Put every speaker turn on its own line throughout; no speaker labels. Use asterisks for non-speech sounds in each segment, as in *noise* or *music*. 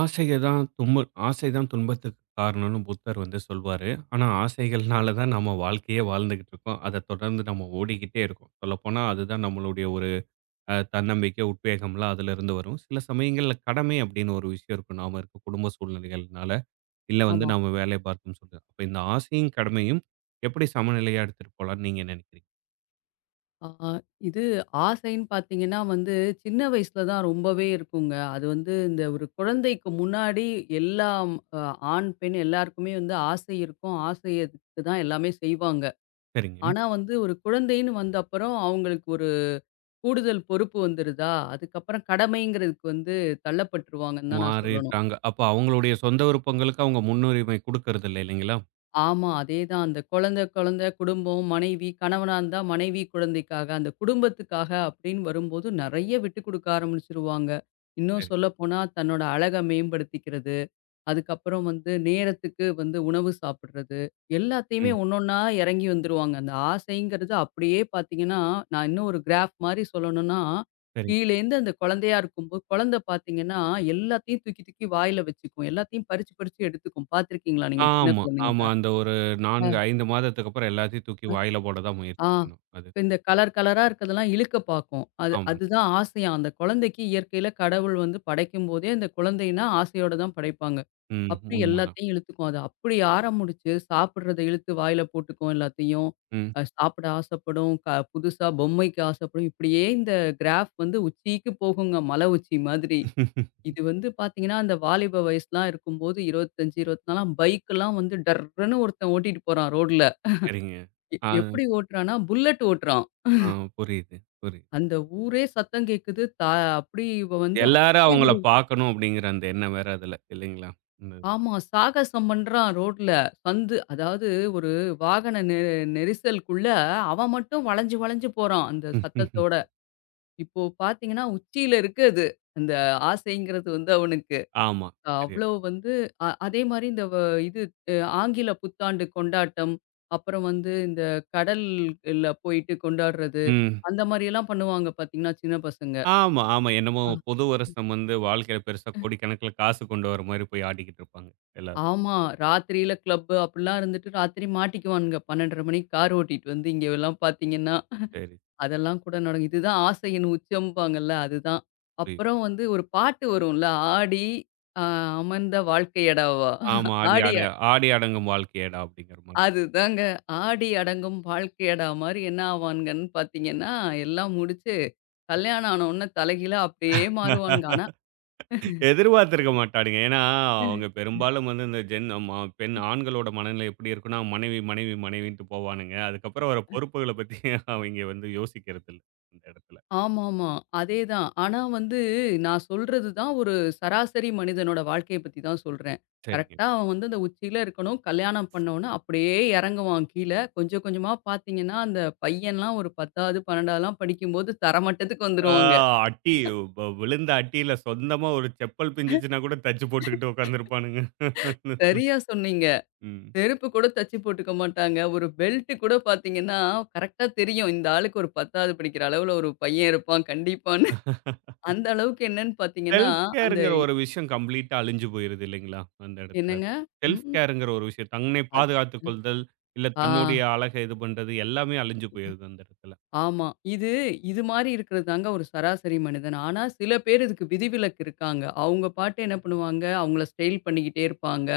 ஆசைய தான் தும்மு ஆசை தான் துன்பத்துக்கு காரணம்னு புத்தர் வந்து சொல்வாரு. ஆனா, ஆசைகள்னால தான் நம்ம வாழ்க்கையே வாழ்ந்துகிட்டு இருக்கோம். அத தொடர்ந்து நம்ம ஓடிக்கிட்டே இருக்கோம். சொல்லப்போனா அதுதான் நம்மளுடைய ஒரு தன்னம்பிக்கை, உத்வேகம்லாம் அதிலிருந்து வரும். சில சமயங்கள்ல கடமை அப்படின்னு ஒரு விஷயம் இருக்கும். நாம இருக்க குடும்ப சூழ்நிலைகள்னால, இல்ல வந்து
ஆமா.
நாம வேலை பார்க்கும் சூழ்நிலை. அப்ப இந்த ஆசையும், கடமையும் எப்படி சமநிலையா எடுத்துட்டு போலான்னு நீங்க நினைக்கிறீங்க?
ஆ இது ஆசைன்னு பார்த்தீங்கன்னா வந்து, சின்ன வயசுல தான் ரொம்பவே இருக்குங்க. அது வந்து இந்த ஒரு குழந்தைக்கு முன்னாடி எல்லாம் அ ஆண், பெண் எல்லாருக்குமே வந்து ஆசை இருக்கும். ஆசைக்கு தான் எல்லாமே செய்வாங்க.
சரிங்க.
ஆனா வந்து ஒரு குழந்தைன்னு வந்த அப்புறம் அவங்களுக்கு ஒரு கூடுதல் பொறுப்பு வந்துருதா, அதுக்கப்புறம் கடமைங்கிறதுக்கு வந்து தள்ளப்பட்டுருவாங்கன்னு தான் நான் சொல்லணும்.
மாறிட்டாங்க. அப்ப அவங்களுடைய சொந்த விருப்பங்களுக்கு அவங்க முன்னுரிமை குடுக்கறதில்ல இல்லைங்களா?
ஆமா. அதேதான். அந்த குழந்தை குழந்தை, குடும்பம், மனைவி, கணவனா இருந்தா மனைவி, குழந்தைக்காக, அந்த குடும்பத்துக்காக அப்படின்னு வரும்போது நெறைய விட்டு குடுக்க ஆரம்பிச்சுருவாங்க. இன்னும்
சரி.
சொல்லப்போனா தன்னோட அழக மேம்படுத்திக்கிறது, அதுக்கப்புறம் வந்து நேரத்துக்கு வந்து உணவு சாப்பிடுறது, எல்லாத்தையுமே
ம்.
ஒன்னொன்னா இறங்கி வந்துருவாங்க. அந்த ஆசைங்கிறது அப்படியே பார்த்தீங்கன்னா, நான் இன்னும் ஒரு கிராஃப் மாரி சொல்லணும்னா,
சரி.
கீழேருந்து அந்த குழந்தையா இருக்கும்போது, குழந்தை பார்த்தீங்கன்னா எல்லாத்தையும் தூக்கி தூக்கி வாயில வச்சுக்கும். எல்லாத்தையும் பறிச்சு பறிச்சு எடுத்துக்கும். பார்த்துருக்கீங்களா நீங்க சின்ன
ஆமா, ஆமா.
குழந்தைங்கள?
அந்த ஒரு 4, 5 மாதத்துக்கு அப்புறம் எல்லாத்தையும் தூக்கி
அ,
வாயில போட தான் முயற்சி
ஆ.
பண்ணும் அது.
இப்ப இந்த கலர் கலரா இருக்கிறதெல்லாம் இழுக்க பார்க்கும். அது
ஆமா.
அதுதான் ஆசையாம். அந்த குழந்தைக்கு இயற்கையில கடவுள் வந்து படைக்கும்போதே, அந்த குழந்தைன்னா ஆசையோட தான் படைப்பாங்க.
ம்.
அப்படி
உண்மதான்.
எல்லாத்தையும் இழுத்துக்கும். அது அப்படி ஆரம்பிச்சு சாப்பிடுறத இழுத்து வாயில போட்டுக்கும் எல்லாத்தையும்.
ம்.
சாப்பிட ஆசைப்படும். புதுசா பொம்மைக்கு ஆசைப்படும். இப்படியே இந்த கிராஃப் வந்து உச்சிக்கு போகுங்க. மலை உச்சி மாதிரி. இது வந்து பார்த்தீங்கன்னா, அந்த வாலிப வயசுலாம் இருக்கும்போது 25, 24 பைக்கெல்லாம் வந்து டர்ருன்னு ஒருத்தன் ஓட்டிட்டு போறான் ரோட்ல.
சரிங்க.
எ
ஆ,
எப்படி ஓட்டுறான்னா, புல்லட் ஓட்டுறான்.
ஆ புரியுது, புரியுது.
அந்த ஊரே சத்தம் கேட்குது. அப்படி இவன் வந்து
எல்லாரும்
அப்படி
அவங்கள
ஒரு
பார்க்கணும் அப்படிங்கிற அந்த எண்ணம் வேற அதுல இல்லைங்களா? இந்த
ஆமா. சாகசம் பண்றான் ரோட்ல. சந்து அதாவது ஒரு வாகன நெரிசலுக்குள்ள அவன் மட்டும் வளைஞ்சு வளைஞ்சு போறான், அந்த
இது.
சத்தத்தோட. இப்போ பார்த்தீங்கன்னா, உச்சியில இருக்கு அது. அந்த ஆசைங்கிறது வந்து அவனுக்கு.
ஆமா. சரியா
அவ்வளோ வந்து அதே மாரி இந்த வ இது அ ஆங்கில புத்தாண்டு கொண்டாட்டம், அப்புறம் வந்து இந்த கடல்ல போயிட்டு கொண்டாடுறது,
ம்.
அந்த மாரியெல்லாம் பண்ணுவாங்க பார்த்தீங்கன்னா, சின்ன பசங்க.
ஆமா, ஆமா. என்னமோ
ஆ.
புது வருஷம் வந்து வாழ்க்கையில பெருசா கோடிக்கணக்குல காசு கொண்டு வர மாரி போய் ஆடிக்கிட்டு இருப்பாங்க எல்லாரும்.
ஆமா. ராத்திரியில கிளப்பு அப்படிலாம் இருந்துட்டு ராத்திரி மாட்டிக்குவானுங்க. 12:30 மணிக்கு கார் ஓட்டிட்டு வந்து இங்க எல்லாம் பார்த்தீங்கன்னா,
சரி,
அதெல்லாம் கூட நடக்கும். இதுதான் ஆசையின் உச்சம்பாங்கல்ல அதுதான்.
புரியுது.
அப்புறம் வந்து ஒரு பாட்டு வரும்ல, "ஆடி அ அமர்ந்த வாழ்க்கையடாவா"
ஆமா. "ஆடி
ஆடி
ஆடி
அ-
ஆடி அடங்கும் வாழ்க்கையேடா" அப்படிங்கிற மாரி.
அதுதாங்க. ஆடி அடங்கும் வாழ்க்கையடா மாரி என்ன ஆவானுங்கன்னு பார்த்தீங்கன்னா, எல்லாம் முடிச்சு கல்யாணம் ஆன உடனே தலைகீழா அப்படியே மாறுவானுங்க. ஆனா
எதிர்பார்த்திருக்க மாட்டானுங்க. ஏன்னா, அவங்க பெரும்பாலும் வந்து இந்த ஜென் ம பெண் ஆண்களோட மனநிலை எப்படி இருக்குன்னா, மனைவி, மனைவி, மனைவின்ட்டு போவானுங்க. அதுக்கப்புறம் வர பொறுப்புகள பத்தி *laughs* அவைங்க வந்து யோசிக்கிறதில்ல, அந்த இடத்துல.
ஆமாமா. அதேதான். ஆனா வந்து நான் சொல்றது தான் ஒரு சராசரி மனிதனோட வாழ்க்கைய பத்தி தான் சொல்றேன்.
சரி.
கரெக்ட்டா அவன் வந்து அந்த உச்சியில இருக்கணும். கல்யாணம் பண்ணவுனே அப்படியே இறங்குவான் கீழ. கொஞ்சம் கொஞ்சமா பார்த்தீங்கன்னா, அந்த பையன்லாம் ஒரு 10வது, 12வதுலாம் படிக்கும்போது தரமட்டத்துக்கு
ஆ
வந்துருவாங்க.
அடி வ விழுந்த அடியில சொந்தமா ஒரு செப்பல் பிஞ்சுச்சுன்னா கூட தச்சு போட்டுக்கிட்டு உட்காந்துருப்பானுங்க.
சரியா சொன்னீங்க.
ம்.
செருப்பு கூட தச்சு போட்டுக்க மாட்டாங்க. ஒரு பெல்ட் கூட பார்த்தீங்கன்னா, கரெக்ட்டா தெரியும். இந்த ஆளுக்கு ஒரு 10வது படிக்கிற அளவுல ஒரு பையன் இருப்பான் கண்டிப்பான்னு. அந்த அளவுக்கு என்னன்னு பார்த்தீங்கன்னா,
செல்ஃப்
அந்த
கேர்ங்கிற ஒரு விஷயம் கம்ப்ளீட்டா அழிஞ்சு போயிருது இல்லைங்களா? அந்த இடத்துல.
என்னங்க?
செல்ஃப்
ம்.
கேர்ங்கிற ஒரு விஷயம். தன்னை
அது
பாதுகாத்துக்
அ.
கொள்தல், இல்ல
ஆ.
தன்னுடைய அழக இது பண்றது எல்லாமே அழிஞ்சு போயிருது அந்த இடத்துல.
ஆமா. இது இது மாரி இருக்கிறது தாங்க ஒரு சராசரி மனிதன். ஆனா, சில பேர் இதுக்கு விதிவிலக்கு இருக்காங்க. அவங்க பாட்டு என்ன பண்ணுவாங்க, அவங்கள ஸ்டைல் பண்ணிக்கிட்டே இருப்பாங்க.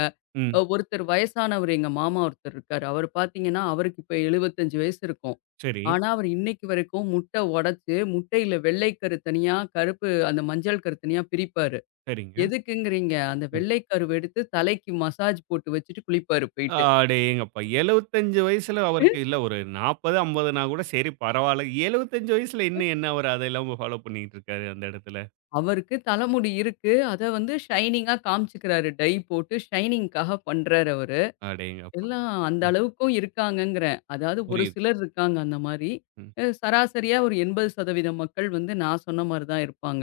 ம்.
ஒருத்தர் வயசானவர் எங்க மாமா ஒருத்தர் இருக்காரு. அவர் பார்த்தீங்கன்னா, அவருக்கு இப்ப 75 வயசு இருக்கும்.
சரி,
ஆனா, அவர் இன்னைக்கு வரைக்கும் முட்டை உடைச்சு, முட்டையில வெள்ளை கரு தனியா, கருப்பு அந்த மஞ்சள் கரு தனியா பிரிப்பாரு.
சரிங்க.
எதுக்குங்கிறீங்க? அந்த
ம்.
வெள்ளை கருவ எடுத்து தலைக்கு மசாஜ் போட்டு வச்சுட்டு குளிப்பாரு போயிட்டு.
அடேங்கப்பா! 75 வயசுல அவருக்கு இல்ல ஒரு 40, 50னா கூட சரி பரவால்ல. 75 வயசுல இன்னும் என்ன அவரு அத இல்லாம ஃபாலோ பண்ணிட்டு இருக்காரு அந்த இடத்துல.
அவருக்கு தலைமுடி இருக்கு. அத வந்து ஷைனிங்கா காமிச்சுக்கிறாரு. டை போட்டு ஷைனிங்க்காக பண்றாரு அவரு.
அடேங்கப்பா!
எல்லாம் அந்த
ம்.
அளவுக்கும் இருக்காங்கங்கிறேன். அதாவது ஒரு
புரியுது.
சிலர் இருக்காங்க அந்த மாரி.
ம்.
சராசரியா ஒரு 80% மக்கள் வந்து நான் சொன்ன மாரி தான் இருப்பாங்க.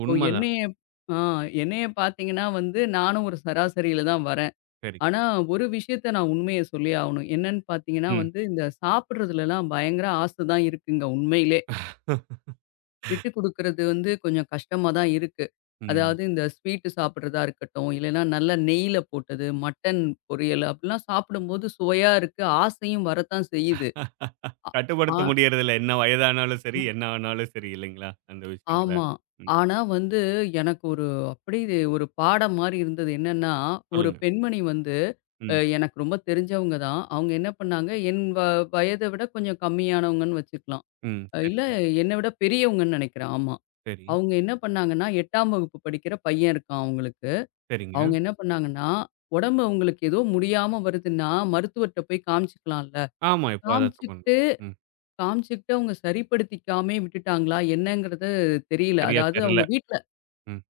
இப்போ
உண்மதான்.
என்னைய ஆ என்னைய பார்த்தீங்கன்னா வந்து நானும் ஒரு சராசரியில தான் வரேன்.
சரி.
ஆனா ஒரு விஷயத்த நான் உண்மைய சொல்லியே ஆவணும். என்னன்னு பார்த்தீங்கன்னா
ம்.
வந்து இந்த சாப்பிடுறதுலலாம் பயங்கர ஆசை தான் இருக்குங்க உண்மையிலே.
*laughs*
விட்டு குடுக்குறது வந்து கொஞ்சம் கஷ்டமா தான் இருக்கு.
ம்.
அதாவது இந்த ஸ்வீட்டு சாப்பிடுறதா இருக்கட்டும், இல்லைன்னா நல்லா நெய்யில போட்டது, மட்டன் பொரியல் அப்படிலாம் சாப்பிடும்போது சுவையா இருக்கு. ஆசையும் வரத்தான் செய்யுது. அ ஆ
கட்டுப்படுத்த முடியறதில்ல. என்ன வயதானாலும் சரி, என்ன ஆனாலும் சரி இல்லைங்களா? அந்த விஷயங்கள.
ஆமா.
ம்.
ஆனா வந்து எனக்கு ஒரு அப்படியே ஒரு பாடம் மாரி இருந்தது. என்னன்னா, ஒரு
சொல்லுங்க.
பெண்மணி வந்து
ம்.
எனக்கு ரொம்ப தெரிஞ்சவங்க தான். அவங்க என்ன பண்ணாங்க, என் வயத விட கொஞ்சம் கம்மியானவங்கன்னு வச்சுக்கலாம்.
ம்.
இல்ல
சரிங்க.
என்ன விட பெரியவங்கன்னு நினைக்கிறேன். ஆமா.
சரி.
அவங்க என்ன பண்ணாங்கன்னா, 8ஆம் வகுப்பு படிக்கிற பையன் இருக்கான் அவங்களுக்கு.
சரிங்க.
அவங்க என்ன பண்ணாங்கன்னா, உடம்பு அவங்களுக்கு ஏதோ முடியாம வருதுன்னா, மருத்துவர்ட்ட போய் காமிச்சுக்கலாம்ல.
ஆமா. இப்போ அதான் *unintelligible*
காமிச்சுக்கிட்டு
ம்.
காமிச்சுக்கிட்டு அவங்க சரிப்படுத்திக்காமயே விட்டுட்டாங்களா என்னங்கிறது தெரியல.
சரியா
அதாவது
தெர்ல.
அவங்க வீட்ல
ம்.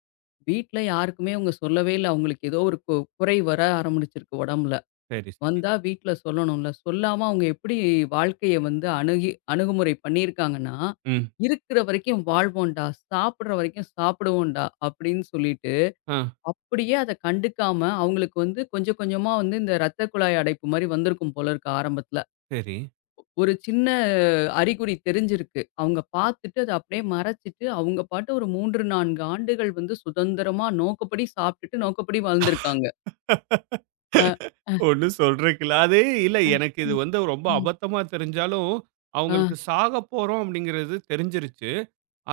வீட்ல யாருக்குமே அவங்க சொல்லவே இல்ல. அவங்களுக்கு ஏதோ ஒரு குறை வர ஆரம்பிச்சிருக்கு உடம்புல.
சரி, சரி.
வந்தா வீட்ல சொல்லணும்ல. சொல்லாம அவங்க எப்படி வாழ்க்கைய வந்து அணுகுமுறை பண்ணியிருக்காங்கன்னா,
ம்.
"இருக்கிற வரைக்கும் வாழ்வோம்டா, சாப்பிடுற வரைக்கும் சாப்பிடுவோம்டா" அப்படின்னு சொல்லிட்டு,
ஆ.
அப்படியே அத கண்டுக்காம அவங்களுக்கு வந்து கொஞ்சம் கொஞ்சமா வந்து இந்த ரத்த குழாய் அடைப்பு மாரி வந்திருக்கும் போல இருக்கு ஆரம்பத்துல.
சரி.
ஒரு சின்ன அறிகுறி தெரிஞ்சிருக்கு. அவங்க பார்த்துட்டு அத அப்படியே மறைச்சிட்டு, அவங்க பாட்டு ஒரு 3, 4 ஆண்டுகள் வந்து சுதந்திரமா நோக்கப்படி சாப்பிட்டுட்டு, நோக்கப்படி வாழ்ந்திருக்காங்க. அ, அ,
ஒண்ணும் சொல்றதுக்கு இல்ல. அது இல்ல எனக்கு இது வந்து ரொம்ப
ம்.
அபத்தமா தெரிஞ்சாலும்,
ஆ,
அவங்களுக்கு சாகப்போறோம் அப்படிங்கிறது தெரிஞ்சிருச்சு.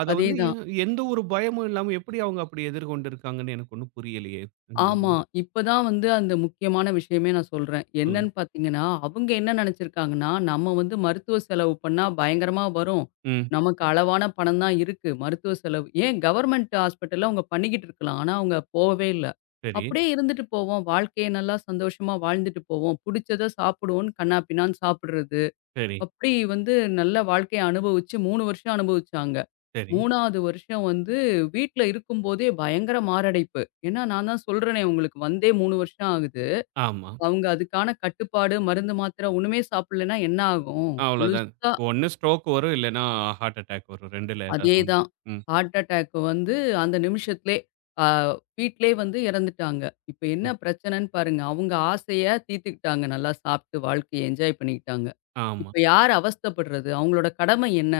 அத வந்து
அதேதான்.
எந்த ஒரு பயமும் இல்லாம எப்படி அவங்க அப்படி எதிர்கொண்டு இருக்காங்கன்னு எனக்கு ஒண்ணும் புரியலையே! அந்த இதுல.
ஆமா. இப்ப தான் வந்து அந்த முக்கியமான விஷயமே நான் சொல்றேன்.
சொல்லுங்க.
என்னன்னு பார்த்தீங்கன்னா, அவங்க என்ன நெனச்சிருக்காங்கன்னா, நம்ம வந்து மருத்துவ செலவு பண்ணா பயங்கரமா வரும்.
ம்.
நமக்கு அளவான பணம் தான் இருக்கு. மருத்துவ செலவு ஏன் கவர்மெண்ட் ஹாஸ்பிட்டல்ல அவங்க பண்ணிக்கிட்டு இருக்கலாம். ஆனா, அவங்க போவே இல்ல.
சரி,
அப்படியே இருந்துட்டு போவோம். வாழ்க்கைய நல்லா சந்தோஷமா வாழ்ந்துட்டு போவோம். புடிச்சத சாப்பிடுவோம்னு கன்னா பின்னான்னு சாப்பிடுறது.
சரி,
அப்படி வந்து நல்ல வாழ்க்கைய அனுபவிச்சு 3 வருஷம் அனுபவிச்சாங்க.
சரி.
3வது வருஷம் வந்து வீட்ல இருக்கும்போதே பயங்கர மாரடைப்பு. ஏன்னா நான் தான் சொல்றேனே உங்களுக்கு வந்தே 3 வருஷம் ஆகுது.
ஆமா.
அவங்க அதுக்கான கட்டுப்பாடு, மருந்து, மாத்திரை ஒண்ணுமே சாப்பிடலன்னா என்ன ஆகும்?
அவ்வளோதான்.
முழுசா
ஒண்ணு ஸ்ட்ரோக் வரும், இல்லன்னா ஹார்ட் அட்டாக் வரும். 2ல ஏதாவது ஒண்ணு.
அதேதான்.
ம்.
ஹார்ட் அட்டாக் வந்து அந்த நிமிஷத்திலே அ வீட்லயே வந்து இறந்துட்டாங்க. இப்ப என்ன
ம்.
பிரச்சனைன்னு பாருங்க. அவங்க ஆசைய தீர்த்துக்கிட்டாங்க. நல்லா சாப்பிட்டு வாழ்க்கைய என்ஜாய் பண்ணிக்கிட்டாங்க.
ஆமா.
இப்ப யார் அவஸ்தைப்படுறது? அவங்களோட கடமை என்ன?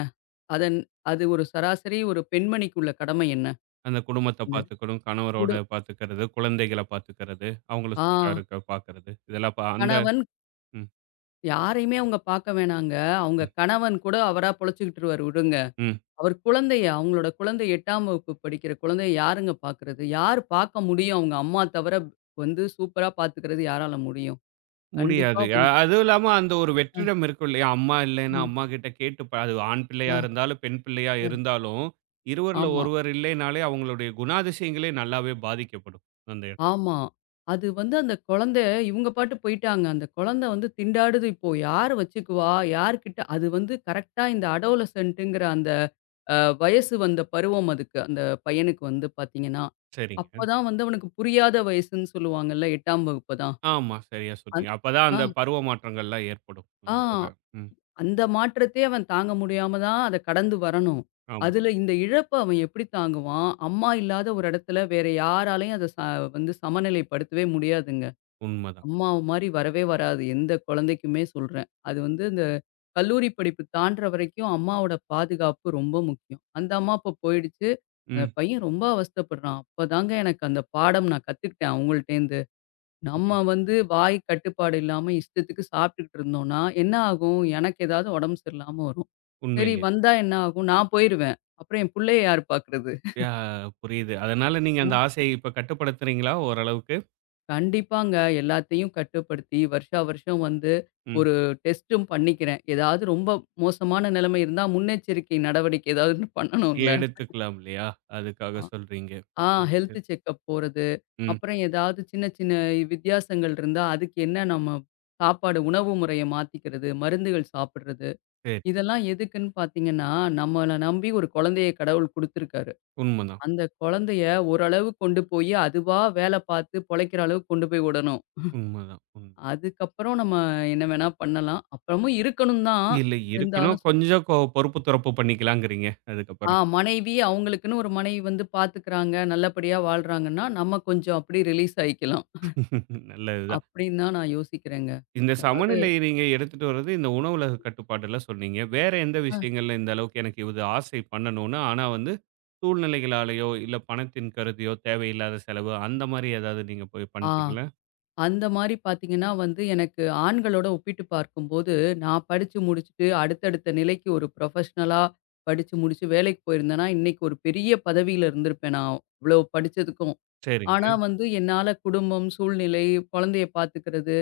அதன் அது ஒரு சராசரி ஒரு பெண்மணிக்குள்ள கடமை என்ன?
அந்த குடும்பத்த
இந்த
பார்த்துக்கணும்,
குடு
கணவரோட பார்த்துக்கிறது, குழந்தைகள பார்த்துக்கிறது, அவங்கள
ஆ
சுட்டாருக்க பார்க்கிறது. இதெல்லாம் பா அந்த
கணவன்
ம்.
யாரையுமே அவங்க பாக்க வேணாங்க. அவங்க கணவன் கூட அவரா பொழச்சுக்கிட்டுருவாரு விடுங்க.
ம்.
அவர் குழந்தைய அவங்களோட குழந்தை 8ஆம் வகுப்பு படிக்கிற குழந்தைய யாருங்க பாக்குறது? யார் பாக்க முடியும்? அவங்க அம்மா தவிர வந்து சூப்பரா பாத்துக்கிறது யாரால முடியும்? கண்டிப்பா
முடியாது.
வந்து
அதுவும் இல்லாம அந்த ஒரு வெற்றிடம் இருக்கும் இல்லையா? அம்மா இல்லைன்னா,
ம்.
அம்மாகிட்ட கேட்டு ப அது ஆண் பிள்ளையா
ஆ,
இருந்தாலும், பெண் பிள்ளையா
அ
இருந்தாலும், இருவர்ல
ஆமா.
ஒருவர் இல்லைனாலே அவங்களுடைய குணாதிசயங்களே நல்லாவே பாதிக்கப்படும். அந்த இடத்
ஆமா. அது வந்து அந்த குழந்தை இவங்க பாட்டு போயிட்டாங்க. அந்த குழந்தை வந்து திண்டாடுது இப்போ. யார் வச்சுக்குவா? யார்கிட்ட அது வந்து கரெக்ட்டா இந்த அடோலசன்ட்டுங்கிற அந்த அ வயசு வந்த பருவம் அதுக்கு. அந்த பையனுக்கு வந்து பார்த்தீங்கன்னா.
சரிங்க.
அப்பதான் வந்து அவனுக்கு புரியாத வயசுன்னு சொல்லுவாங்கல்ல 8ஆம் வகுப்பு தான்.
ஆமா, சரியா
அந்
சொன்னீங்க. அப்பதான்
ஆ,
அந்த பருவ மாற்றங்கள்லாம் ஏற்படும்.
ஆ
அந்த இதுல. ம்.
அந்த மாற்றத்தையே அவன் தாங்க முடியாம தான் அத கடந்து வரணும்.
ஆமா.
அதுல இந்த இழப்ப அவன் எப்படி தாங்குவான்? அம்மா இல்லாத ஒரு இடத்துல வேற யாராலயும் அத ச வந்து சமநிலைப்படுத்தவே முடியாதுங்க.
உண்மதான்.
அம்மாவு மாரி வரவே வராது. எந்த குழந்தைக்குமே சொல்றேன். அது வந்து இந்த கல்லூரி படிப்பு தாண்டுற வரைக்கும் அம்மாவோட பாதுகாப்பு ரொம்ப முக்கியம். அந்த அம்மா இப்ப போயிடுச்சு. அந்த
ம்.
பையன் ரொம்ப அவஸ்தைப்படுறான். அப்பதாங்க எனக்கு அந்த பாடம் நான் கத்துக்கிட்டேன் அவங்கள்ட்டேருந்து. நம்ம
புரியுது.
வந்து வாய் கட்டுப்பாடு இல்லாம இஷ்டத்துக்கு சாப்பிட்டுக்கிட்டு இருந்தோம்னா, என்ன ஆகும்? எனக்கு ஏதாவது உடம்பு சரியில்லாம வரும். சரி
உண்மையிலே.
வந்தா என்ன ஆகும்? நான் போயிருவேன். அப்புறம் என் புள்ளைய யார் பார்க்கறது?
யா புரியுது. அதனால நீங்க அந்த ஆசைய இப்ப கட்டுப்படுத்துறீங்களா ஓரளவுக்கு?
கண்டிப்பாங்க. எல்லாத்தையும் கட்டுப்படுத்தி, வருஷா வருஷம் வந்து
ம்.
ஒரு டெஸ்ட்டும் பண்ணிக்கிறேன். ஏதாவது ரொம்ப மோசமான நிலைமை இருந்தா, முன்னெச்சரிக்கை நடவடிக்கை ஏதாவது பண்ணணும்ல.
எடுத்துக்கலாம் இல்லையா?
அ
அதுக்காக சொல்றீங்க.
ஆ
சரி,
ஹெல்த்
சரி.
செக்கப் போறது.
ம்.
அப்புறம் ஏதாவது சின்ன சின்ன வித்தியாசங்கள் இருந்தா, அதுக்கு என்ன நம்ம சாப்பாடு உணவு முறைய மாத்திக்கிறது, மருந்துகள் சாப்பிடுறது.
சரி.
இதெல்லாம் எதுக்குன்னு பார்த்தீங்கன்னா, நம்மள நம்பி ஒரு குழந்தைய கடவுள் குடுத்துருக்காரு.
உண்மதான்.
அந்த குழந்தைய ஓரளவு கொண்டு போயி, அதுவா வேல பார்த்து பொழைக்கிற அளவுக்கு கொண்டு போய் விடணும்.
உண்மதான். உண்ம.
அதுக்கப்புறம் நம்ம என்ன வேணா பண்ணலாம். அப்புறமும் இருக்கணும் தான்.
இல்ல இருக்கணும்.
இருந்தாலும் சொ
கொஞ்சம் பொறுப்பு துறப்பு பண்ணிக்கலாங்கிறீங்க
ஆ
அதுக்கப்புறம்.
மனைவி அவங்களுக்குன்னு ஒரு மனைவி வந்து பார்த்துக்கிறாங்க, நல்லபடியா வாழ்றாங்கன்னா, நம்ம கொஞ்சம் அப்படி ரிலீஸ் ஆயிக்கலாம்.
*laughs* நல்லது தான்.
அப்படின்னு தான் நான் யோசிக்கிறேங்க.
இந்த
அதாவது
சமநிலை நீங்க எடுத்துட்டு வர்றது இந்த உணவுல கட்டுப்பாடுல சொன்னீங்க. வேற எந்த விஷயங்கள்ல இந்த அளவுக்கு எனக்கு இது ஆசை பண்ணணும்னு, ஆனா வந்து சூழ்நிலைகளாலயோ, இல்ல பணத்தின் கருதியோ தேவையில்லாத செலவு அந்த மாரி ஏதாவது நீங்க போய்
ஆ
பண்றீங்களா?
அந்த மாரி பார்த்தீங்கன்னா வந்து, எனக்கு ஆண்களோட ஒப்பிட்டு பார்க்கும்போது, நான் படிச்சு முடிச்சுட்டு அடுத்தடுத்த நிலைக்கு ஒரு ப்ரொஃபஷனலா படிச்சு முடிச்சு வேலைக்கு போயிருந்தேன்னா, இன்னைக்கு ஒரு பெரிய பதவியில இருந்திருப்பேன் நான். இவ்வளோ படிச்சதுக்கும்.
சரிங்க.
ஆனா வந்து என்னால குடும்பம், சூழ்நிலை, குழந்தைய பார்த்துக்கிறது,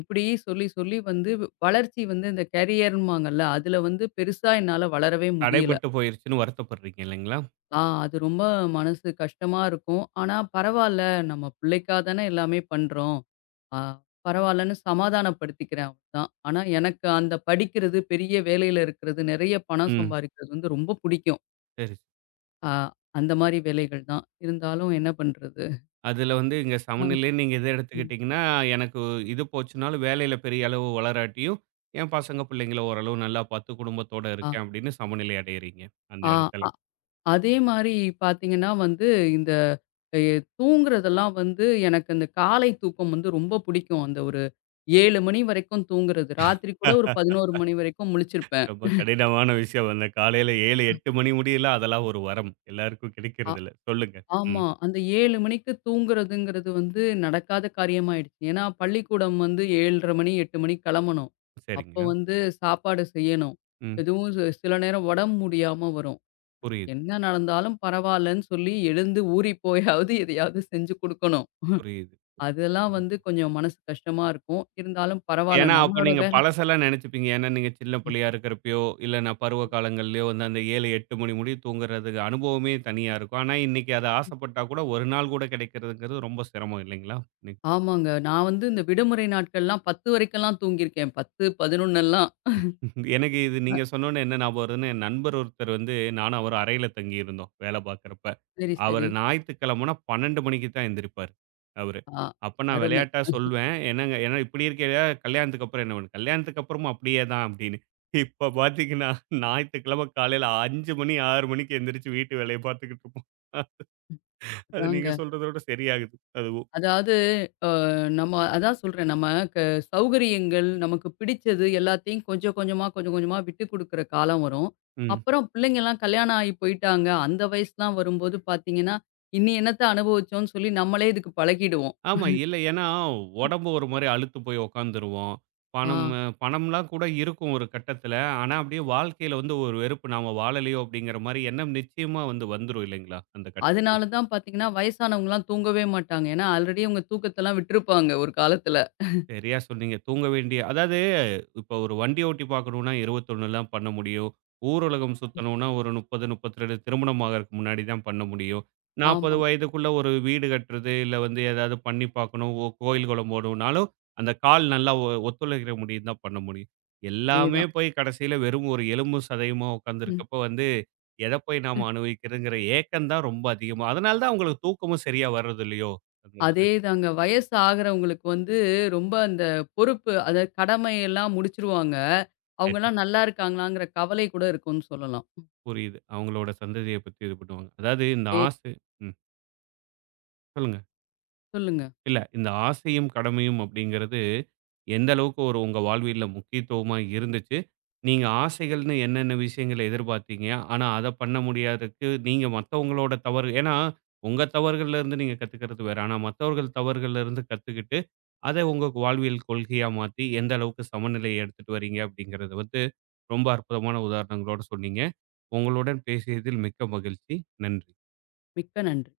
இப்படி சொல்லி சொல்லி வந்து வளர்ச்சி வந்து இந்த கரியர்ம்பாங்கல்ல, அதுல வந்து பெருசா என்னால வளரவே முடியல.
தடைபட்டு போயிருச்சுன்னு வருத்தப்படுறீங்க இல்லைங்களா?
அது ரொம்ப மனசு கஷ்டமா இருக்கும். ஆனா பரவால்ல, நம்ம பிள்ளைக்கா தானே எல்லாமே பண்றோம். ஆ பரவால்லன்னு சமாதானப்படுத்திக்கிறேன் அவ்ளோதான். ஆனா எனக்கு அந்த படிக்கிறது, பெரிய வேலையில இருக்கிறது, நெறைய பணம்
ம்.
சம்பாரிக்கிறது வந்து ரொம்ப புடிக்கும்.
சரி.
ஆ அந்த மாரி வேலைகள் தான். இருந்தாலும் என்ன பண்றது?
அதில வந்து இங்க
ஆ,
சமநிலைன்னு நீங்க இத
ம்.
எடுத்துக்கிட்டீங்கன்னா, எனக்கு இது போச்சுனாலும் வேலையில பெரிய அளவு வளராட்டியும், என் பசங்க, பிள்ளைங்கள ஓரளவு நல்லா பார்த்து குடும்பத்தோட
ஆ,
இருக்கேன் அப்படின்னு சமநிலை அடையறீங்க, அந்த
ஆ,
இடத்துல.
அ. அதே மாரி பார்த்தீங்கன்னா வந்து, இந்த எ தூங்குறதெல்லாம் வந்து எனக்கு அந்த காலை தூக்கம் வந்து ரொம்ப புடிக்கும். அந்த ஒரு 7 மணி வரைக்கும் தூங்குறது. ராத்திரி கூட ஒரு 11 மணி வரைக்கும் முழிச்சிருப்பேன்.
ரொம்ப கடினமான விஷயம். அந்த காலையில 7, 8 மணி முடியலாம் அதெல்லாம் ஒரு வரம். எல்லாருக்கும்
ஆ
கிடைக்கிறதில்ல. சொல்லுங்க. ம்.
ஆமா. அந்த 7 மணிக்கு தூங்குறதுங்கிறது வந்து நடக்காத காரியமாயிடுச்சு. ஏன்னா, பள்ளிக்கூடம் வந்து 7:30 மணி, 8 மணிக்கு கெளம்பணும்.
சரிங்க.
அப்போ வந்து சாப்பாடு செய்யணும்.
ம்.
எதுவும் சில நேரம் உடம்பு முடியாம வரும்.
புரியுது,
என்ன நடந்தாலும் பரவால்லன்னு சொல்லி எழுந்து ஊறி போயாவது எதையாவது செஞ்சு குடுக்கணும்.
புரியுது.
அதெல்லாம் வந்து கொஞ்சம் மனசு கஷ்டமா இருக்கும். இருந்தாலும் பரவால்ல.
ஏன்னா, அப்ப
நம்மளோட
நீங்க
வேலை
பழசெல்லாம் நினைச்சுப்பீங்க. ஏன்னா, நீங்க சின்ன
ம்.
பிள்ளையா இருக்கிறப்பயோ, இல்ல நான் பருவ காலங்கள்லயோ வந்து அந்த 7, 8 மணி முடிய தூங்குறது அனுபவமே தனியா இருக்கும். ஆனா, இன்னைக்கு அத ஆசைப்பட்டா கூட ஒரு நாள் கூட கிடைக்கிறதுங்கிறது ரொம்ப சிரமம் இல்லைங்களா?
ஆமாங்க. நான் வந்து இந்த விடுமுறை நாட்கள்லாம் 10 வரைக்கெல்லாம் தூங்கியிருக்கேன். 10, 11ல்லாம்.
எனக்கு இது நீங்க சொன்னோனே என்ன ஞாபகம் வருதுன்னா, என் நண்பர் ஒருத்தர் வந்து நானும் அவரும் அறையில தங்கியிருந்தோம் வேலை பார்க்குறப்ப.
சரி,
அவரு
சரி.
ஞாயித்துக்கிழமைனா 12 மணிக்கு தான் எந்திரிப்பாரு அவரு.
ஆ
அப்ப நான்
அருமை.
விளையாட்டா சொல்வேன். "என்னங்க ஏன்னா இப்படி இருக்கையில கல்யாணத்துக்கு அப்புறம் என்ன பண்ண?" "கல்யாணத்துக்கு அப்புறமும் அப்படியே தான்" அப்படின்னு. இப்ப பார்த்தீங்கன்னா, ஞாயித்துக்கிழமை காலையில 5 மணி 6 மணிக்கு எந்திரிச்சு வீட்டு வேலைய பார்த்துக்கிட்டு இருப்போம். அது நீங்க
அதாங்க.
சொல்றதோட சரியாகுது அதுவும்.
அதாவது நம்ம அதான் சொல்றேன். நம்ம க சௌகரியங்கள், நமக்கு பிடிச்சது எல்லாத்தையும் கொஞ்சம் கொஞ்சமா, கொஞ்சம் கொஞ்சமா விட்டு குடுக்குற காலம் வரும்.
ம்.
அப்புறம் பிள்ளைங்கலாம் கல்யாணம் ஆகி போயிட்டாங்க. அந்த வயசுலாம் வரும்போது பார்த்தீங்கன்னா, "இனி என்னத்த அனுபவிச்சோம்ன்னு" சொல்லி நம்மளே இதுக்கு பழகிடுவோம்.
ஆமா. இல்ல. ஏன்னா, உடம்பு ஒரு மாரி அலுத்து போய் உட்காந்துருவோம். பணம்
ஆ.
பணம்லாம் கூட இருக்கும் ஒரு கட்டத்துல. ஆனா, அப்படியே வாழ்க்கையில வந்து ஒரு வெறுப்பு. நாம வாழலையோ அப்படிங்கிற மாரி எண்ணம் நிச்சயமா வந்து வந்துரும் இல்லைங்களா? அந்த கட்டத்துல.
அதனால தான் பார்த்தீங்கன்னா, வயசானவங்கலாம் தூங்கவே மாட்டாங்க. ஏன்னா, ஆல்ரெடி அவங்க தூக்கத்தெல்லாம் விட்டுருப்பாங்க ஒரு காலத்துல.
சரியா சொன்னீங்க. தூங்க வேண்டிய அதாவது இப்போ ஒரு வண்டி ஓட்டி பார்க்கணும்னா 21லாம் பண்ண முடியும். ஊருலகம் சுத்தணும்னா ஒரு 30, 32 திருமணம் ஆகறதுக்கு முன்னாடி தான் பண்ண முடியும். 40
ஆமா.
வயதுக்குள்ள ஒரு வீடு கட்டுறது, இல்ல வந்து ஏதாவது பண்ணி பார்க்கணும், கோயில் குளம் போணும்னாலும் அந்த கால் நல்லா ஒத்துழைக்கிற முடியும் தான் பண்ண முடியும். எல்லாமே
அதேதான்.
போய் கடைசியில வெறும் ஒரு எலும்பும் சதையுமா
ம்.
உட்காந்துருக்கப்போ வந்து எத போய் நாம அனுபவிக்கிறதுங்கிற ஏக்கம் தான் ரொம்ப அதிகமா அதனால தான் உங்களுக்கு தூக்கமும் சரியா வர்றது இல்லையோ? அந்த இதுல.
அதேதாங்க. வயசு ஆகுறவங்களுக்கு வந்து ரொம்ப அந்த பொறுப்பு, அதாவது கடமையெல்லாம் முடிச்சுருவாங்க.
சரி.
அவங்கலாம் நல்லா இருக்காங்களாங்கிற கவலை கூட இருக்கும்னு சொல்லலாம்.
புரியுது. அவங்களோட சந்ததிய பத்தி இது பண்ணுவாங்க. அதாவது இந்த
ஏ
ஆசை ம். சொல்லுங்க.
சொல்லுங்க.
இல்ல இந்த ஆசையும், கடமையும் அப்படிங்கிறது எந்த அளவுக்கு ஒரு உங்க வாழ்வியல்ல முக்கியத்துவமா இருந்துச்சு? நீங்க ஆசைகள்னு என்னென்ன விஷயங்கள எதிர்பார்த்தீங்க? ஆனா அத பண்ண முடியாததுக்கு நீங்க மத்தவங்களோட தவறு ஏன்னா உங்க தவறுகள்ல இருந்து நீங்க கத்துக்கிறது வேற. ஆனா மத்தவர்கள் தவறுகள்ல இருந்து கத்துக்கிட்டு, அத உங்க வாழ்வியல் கொள்கையா மாத்தி எந்த அளவுக்கு சமநிலையை எடுத்துட்டு வரீங்க அப்படிங்கிறத வந்து ரொம்ப அற்புதமான உதாரணங்களோட சொன்னீங்க. உங்களுடன் பேசியதில் மிக்க மகிழ்ச்சி. நன்றி.
மிக்க நன்றி.